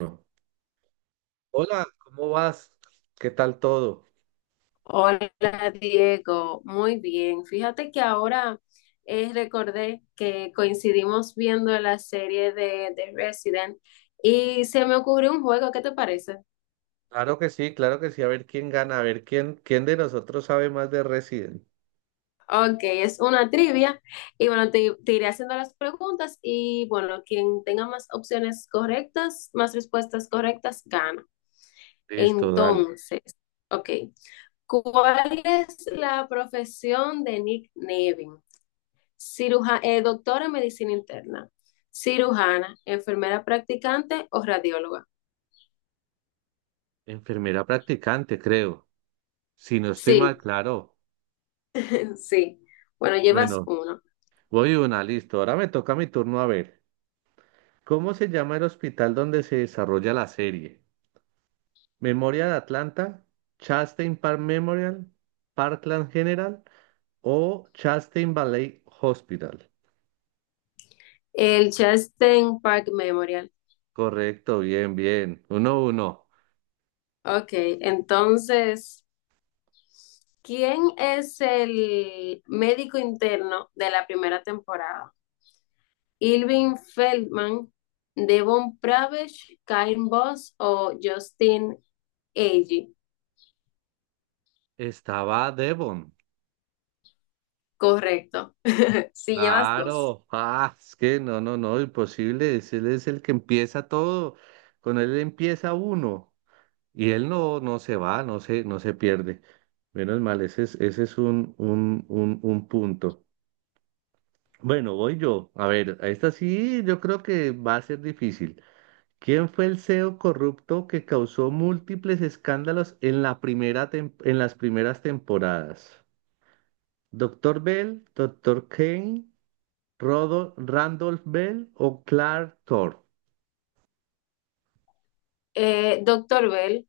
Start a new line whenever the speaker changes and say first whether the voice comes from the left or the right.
right: No. Hola, ¿cómo vas? ¿Qué tal todo?
left: Hola Diego, muy bien. Fíjate que ahora recordé que coincidimos viendo la serie de Resident y se me ocurrió un juego. ¿Qué te parece?
right: Claro que sí, claro que sí. A ver quién gana, a ver quién de nosotros sabe más de Resident.
left: Ok, es una trivia y bueno, te iré haciendo las preguntas y bueno, quien tenga más opciones correctas, más respuestas correctas, gana.
right: Listo, dale.
left: Entonces, ok, ¿cuál es la profesión de Nick Nevin? Doctora en medicina interna, cirujana, enfermera practicante o radióloga.
right: Enfermera practicante, creo. Si no estoy
left: Sí,
right: mal, claro.
left: sí. Bueno, llevas
right: Bueno,
left: uno.
right: voy una, listo. Ahora me toca mi turno a ver. ¿Cómo se llama el hospital donde se desarrolla la serie? ¿Memoria de Atlanta? ¿Chastain Park Memorial? ¿Parkland General? ¿O Chastain Valley Hospital?
left: El Chastain Park Memorial.
right: Correcto, bien, bien. Uno, uno.
left: Ok, entonces, ¿quién es el médico interno de la primera temporada? Irving Feldman, Devon Pravesh, Karen Boss o Justin Agee.
right: Estaba Devon.
left: Correcto. Sí, llevas dos.
right: Claro. Ah, es que no, imposible. Él es el que empieza todo. Con él empieza uno. Y él no se va, no se pierde. Menos mal, ese es un punto. Bueno, voy yo. A ver, a esta sí yo creo que va a ser difícil. ¿Quién fue el CEO corrupto que causó múltiples escándalos en la primera en las primeras temporadas? ¿Doctor Bell? ¿Doctor Kane? Randolph Bell o Clark Thor.
left: Doctor Bell.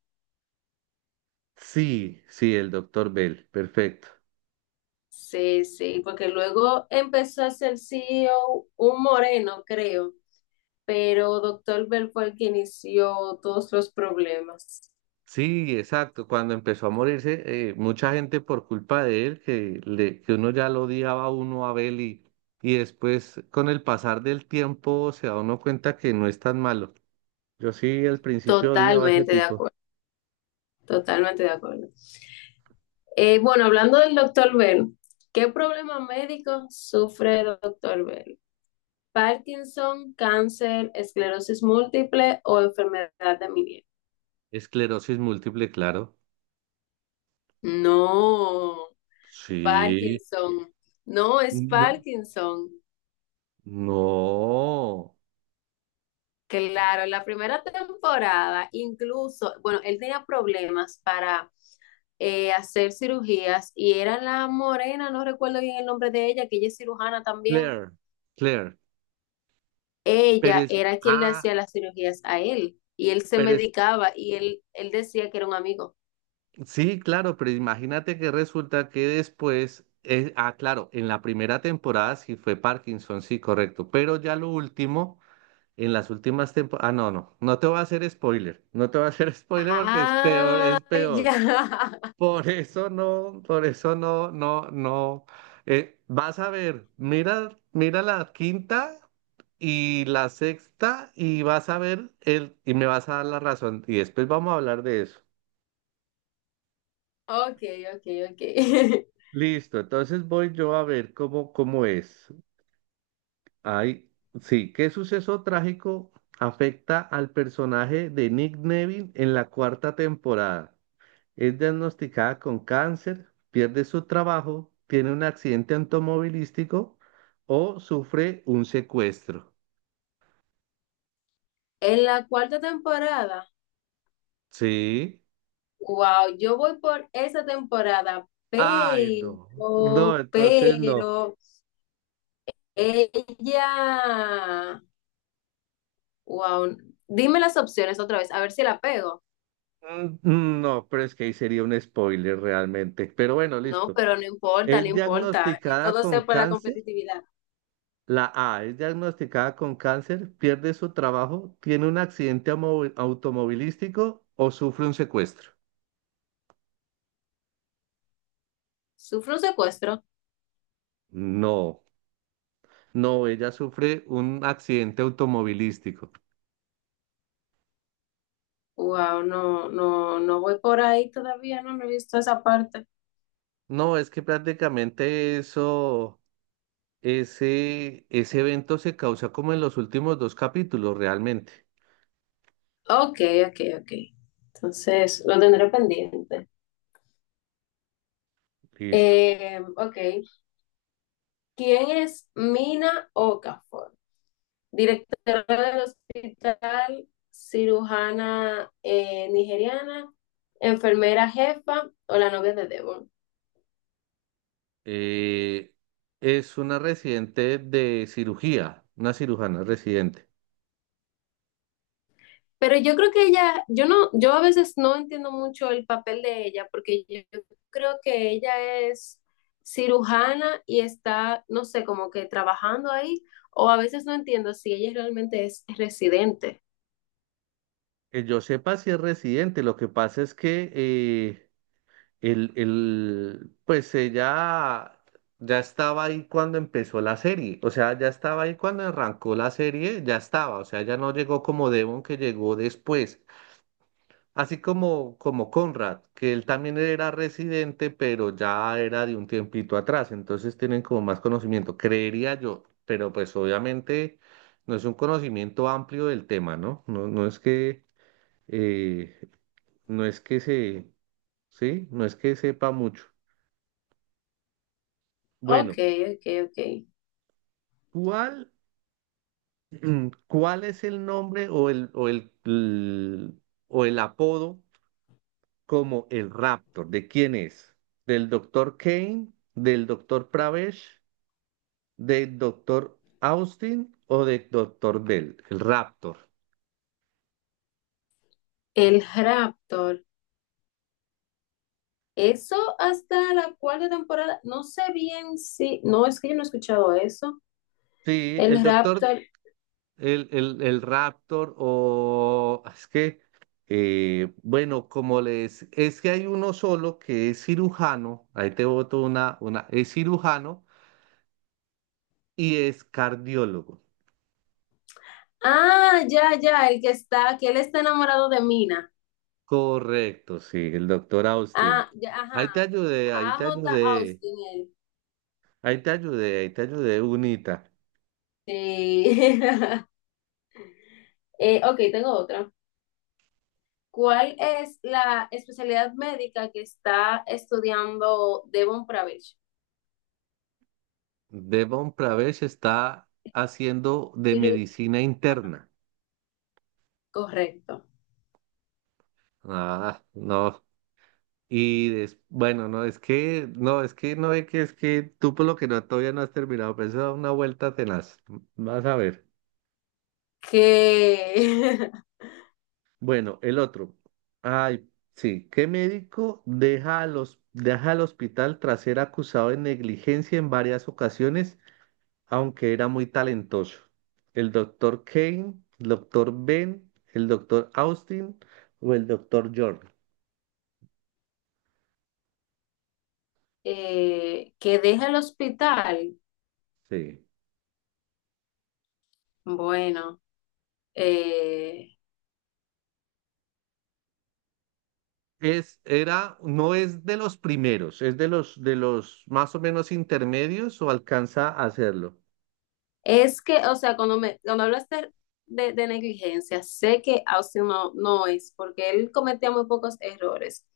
right: Sí, sí, el doctor Bell, perfecto.
left: Sí, sí, porque luego empezó a ser CEO un moreno, creo, pero doctor Bell fue el que inició todos los problemas.
right: Sí, exacto. Cuando empezó a morirse, mucha gente por culpa de él, que uno ya lo odiaba a uno a Bell y después con el pasar del tiempo se da uno cuenta que no es tan malo. Yo sí al principio odiaba a ese
left: Totalmente de
right: tipo.
left: acuerdo, totalmente de acuerdo. Bueno, hablando del doctor Bell, ¿qué problema médico sufre el doctor Bell? ¿Parkinson, cáncer, esclerosis múltiple o enfermedad de Meniere?
right: Esclerosis múltiple, claro.
left: No,
right: Sí.
left: Parkinson, no es
right: No.
left: Parkinson.
right: No.
left: Claro, la primera temporada, incluso, bueno, él tenía problemas para hacer cirugías y era la morena, no recuerdo bien el nombre de ella, que ella es cirujana también.
right: Claire, Claire. Pero
left: Ella
right: es,
left: era quien le
right: ah,
left: hacía las cirugías a él y él se
right: pero es.
left: medicaba y él decía que era un amigo.
right: Sí, claro, pero imagínate que resulta que después, claro, en la primera temporada sí fue Parkinson, sí, correcto, pero ya lo último, en las últimas temporadas, no te voy a hacer spoiler, no te voy a hacer spoiler porque es peor,
left: Ah,
right: es
left: ya.
right: peor. Por eso no, vas a ver, mira, mira la quinta y la sexta y vas a ver y me vas a dar la razón y después vamos a hablar de eso.
left: Ok, ok, ok.
right: Listo, entonces voy yo a ver cómo, cómo es. Ay, sí, ¿qué suceso trágico afecta al personaje de Nick Neville en la cuarta temporada? Es diagnosticada con cáncer, pierde su trabajo, tiene un accidente automovilístico o sufre un secuestro.
left: En la cuarta temporada,
right: Sí.
left: wow, yo voy por esa temporada,
right: Ay, no. No, entonces no.
left: pero ella, wow, dime las opciones otra vez, a ver si la pego.
right: Mm, mm, no, pero es que ahí sería un spoiler realmente. Pero bueno,
left: No,
right: listo.
left: pero no importa, no
right: Es
left: importa.
right: diagnosticada
left: Todo
right: con
left: sea por la
right: cáncer
left: competitividad.
right: La A es diagnosticada con cáncer, pierde su trabajo, tiene un accidente automovilístico o sufre un secuestro.
left: ¿Sufre un secuestro?
right: No, no, ella sufre un accidente automovilístico.
left: Wow, no, no, no voy por ahí todavía, no, no he visto esa parte.
right: No, es que prácticamente eso, ese evento se causa como en los últimos dos capítulos realmente.
left: Ok, ok, ok. Entonces, lo tendré pendiente.
right: Listo.
left: Ok. ¿Quién es Mina Okafor? Directora del hospital, cirujana nigeriana, enfermera jefa o la novia de Devon.
right: Eh, es una residente de cirugía, una cirujana residente.
left: Pero yo creo que ella, yo no, yo a veces no entiendo mucho el papel de ella, porque yo creo que ella es cirujana y está, no sé, como que trabajando ahí, o a veces no entiendo si ella realmente es residente.
right: Que yo sepa si es residente, lo que pasa es que... pues ella ya estaba ahí cuando empezó la serie, o sea, ya estaba ahí cuando arrancó la serie, ya estaba, o sea, ya no llegó como Devon que llegó después, así como, como Conrad, que él también era residente, pero ya era de un tiempito atrás, entonces tienen como más conocimiento, creería yo, pero pues obviamente no es un conocimiento amplio del tema, ¿no? No, no es que, eh, no es que se, sí, no es que sepa mucho.
left: Ok,
right: Bueno,
left: ok, ok.
right: ¿cuál, cuál es el nombre o el apodo como el Raptor? ¿De quién es? ¿Del doctor Kane? ¿Del doctor Pravesh? ¿Del doctor Austin o del doctor Bell? El Raptor.
left: El rapto. Eso hasta la cuarta temporada, no sé bien si, no, es que yo no he escuchado eso.
right: Sí, el
left: El
right: doctor,
left: Raptor,
right: el Raptor o es que, bueno, como les, es que hay uno solo que es cirujano, ahí te boto una, es cirujano y es cardiólogo.
left: ah, ya, ya, el que está, que él está enamorado de Mina.
right: Correcto, sí, el doctor Austin.
left: Ah, ya, ajá,
right: Ahí te ayudé, ahí
left: A
right: te
left: J
right: ayudé,
left: Austin, él.
right: ahí te ayudé, ahí te ayudé, Unita.
left: Sí. Ok, tengo otra. ¿Cuál es la especialidad médica que está estudiando Devon Pravich?
right: Devon Pravesh está haciendo de
left: Ciru-
right: medicina interna.
left: Correcto.
right: Ah, no. Bueno, no, es que tú por lo que no todavía no has terminado, pero eso da una vuelta tenaz. Vas a ver.
left: Que,
right: Bueno, el otro. Ay, sí. ¿Qué médico deja al hospital tras ser acusado de negligencia en varias ocasiones, aunque era muy talentoso? ¿El doctor Kane, el doctor Ben, el doctor Austin o el doctor Jordan?
left: que deja el hospital.
right: Sí.
left: Bueno, eh,
right: Es, era, no es de los primeros, es de los más o menos intermedios o alcanza a hacerlo.
left: es que, o sea, cuando me, cuando hablaste de negligencia, sé que Austin no, no es, porque él cometía muy pocos errores.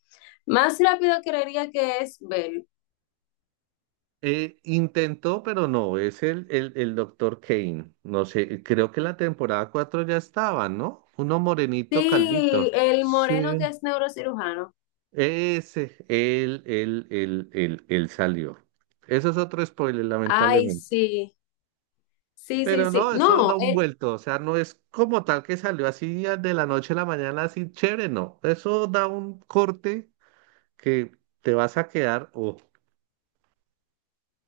left: Más rápido creería que es Bell.
right: Intentó, pero no, es el doctor Kane. No sé, creo que la temporada 4 ya estaba, ¿no? Uno morenito
left: Sí,
right: calvito.
left: el moreno que
right: Sí.
left: es neurocirujano.
right: Ese, él salió. Eso es otro spoiler,
left: Ay,
right: lamentablemente.
left: sí, sí, sí,
right: Pero
left: sí.
right: no, eso da
left: No,
right: un
left: él,
right: vuelto. O sea, no es como tal que salió así de la noche a la mañana, así chévere, no. Eso da un corte que te vas a quedar, ojo.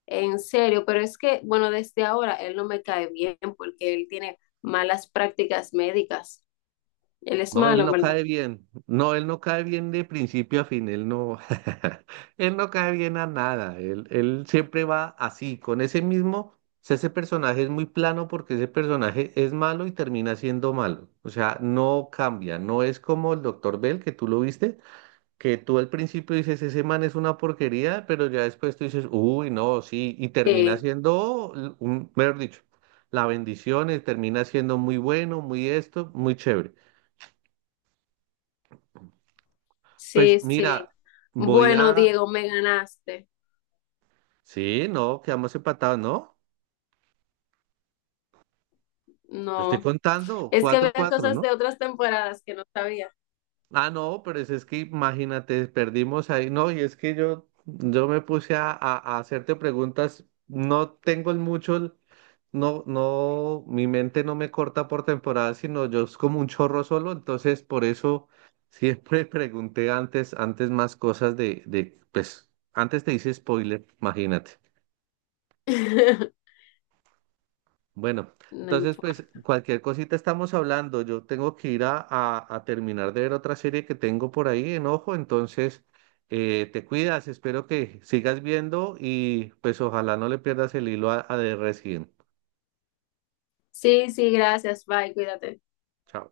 left: en serio, pero es que, bueno, desde ahora él no me cae bien porque él tiene malas prácticas médicas. Él es
right: No,
left: malo,
right: él
left: en
right: no
left: verdad.
right: cae bien. No, él no cae bien de principio a fin. Él no, él no cae bien a nada. Él siempre va así, con ese mismo. O sea, ese personaje es muy plano porque ese personaje es malo y termina siendo malo. O sea, no cambia. No es como el Doctor Bell, que tú lo viste, que tú al principio dices, ese man es una porquería, pero ya después tú dices, uy, no, sí, y termina
left: Sí,
right: siendo, un, mejor dicho, la bendición, y termina siendo muy bueno, muy esto, muy chévere.
left: sí,
right: Pues
left: sí.
right: mira, voy
left: Bueno,
right: a...
left: Diego, me ganaste.
right: Sí, no, quedamos empatados, ¿no? Yo estoy
left: No.
right: contando,
left: Es que
right: cuatro
left: había
right: cuatro,
left: cosas
right: ¿no?
left: de otras temporadas que no sabía.
right: Ah, no, pero es que imagínate, perdimos ahí, no, y es que yo, me puse a, a hacerte preguntas, no tengo el mucho, no, mi mente no me corta por temporada, sino yo es como un chorro solo, entonces por eso siempre pregunté antes, antes más cosas de, pues, antes te hice spoiler, imagínate. Bueno,
left: No
right: entonces pues
left: importa.
right: cualquier cosita estamos hablando. Yo tengo que ir a, a terminar de ver otra serie que tengo por ahí en ojo, entonces te cuidas, espero que sigas viendo y pues ojalá no le pierdas el hilo a The Resident.
left: Sí, sí, gracias. Bye, cuídate.
right: Chao.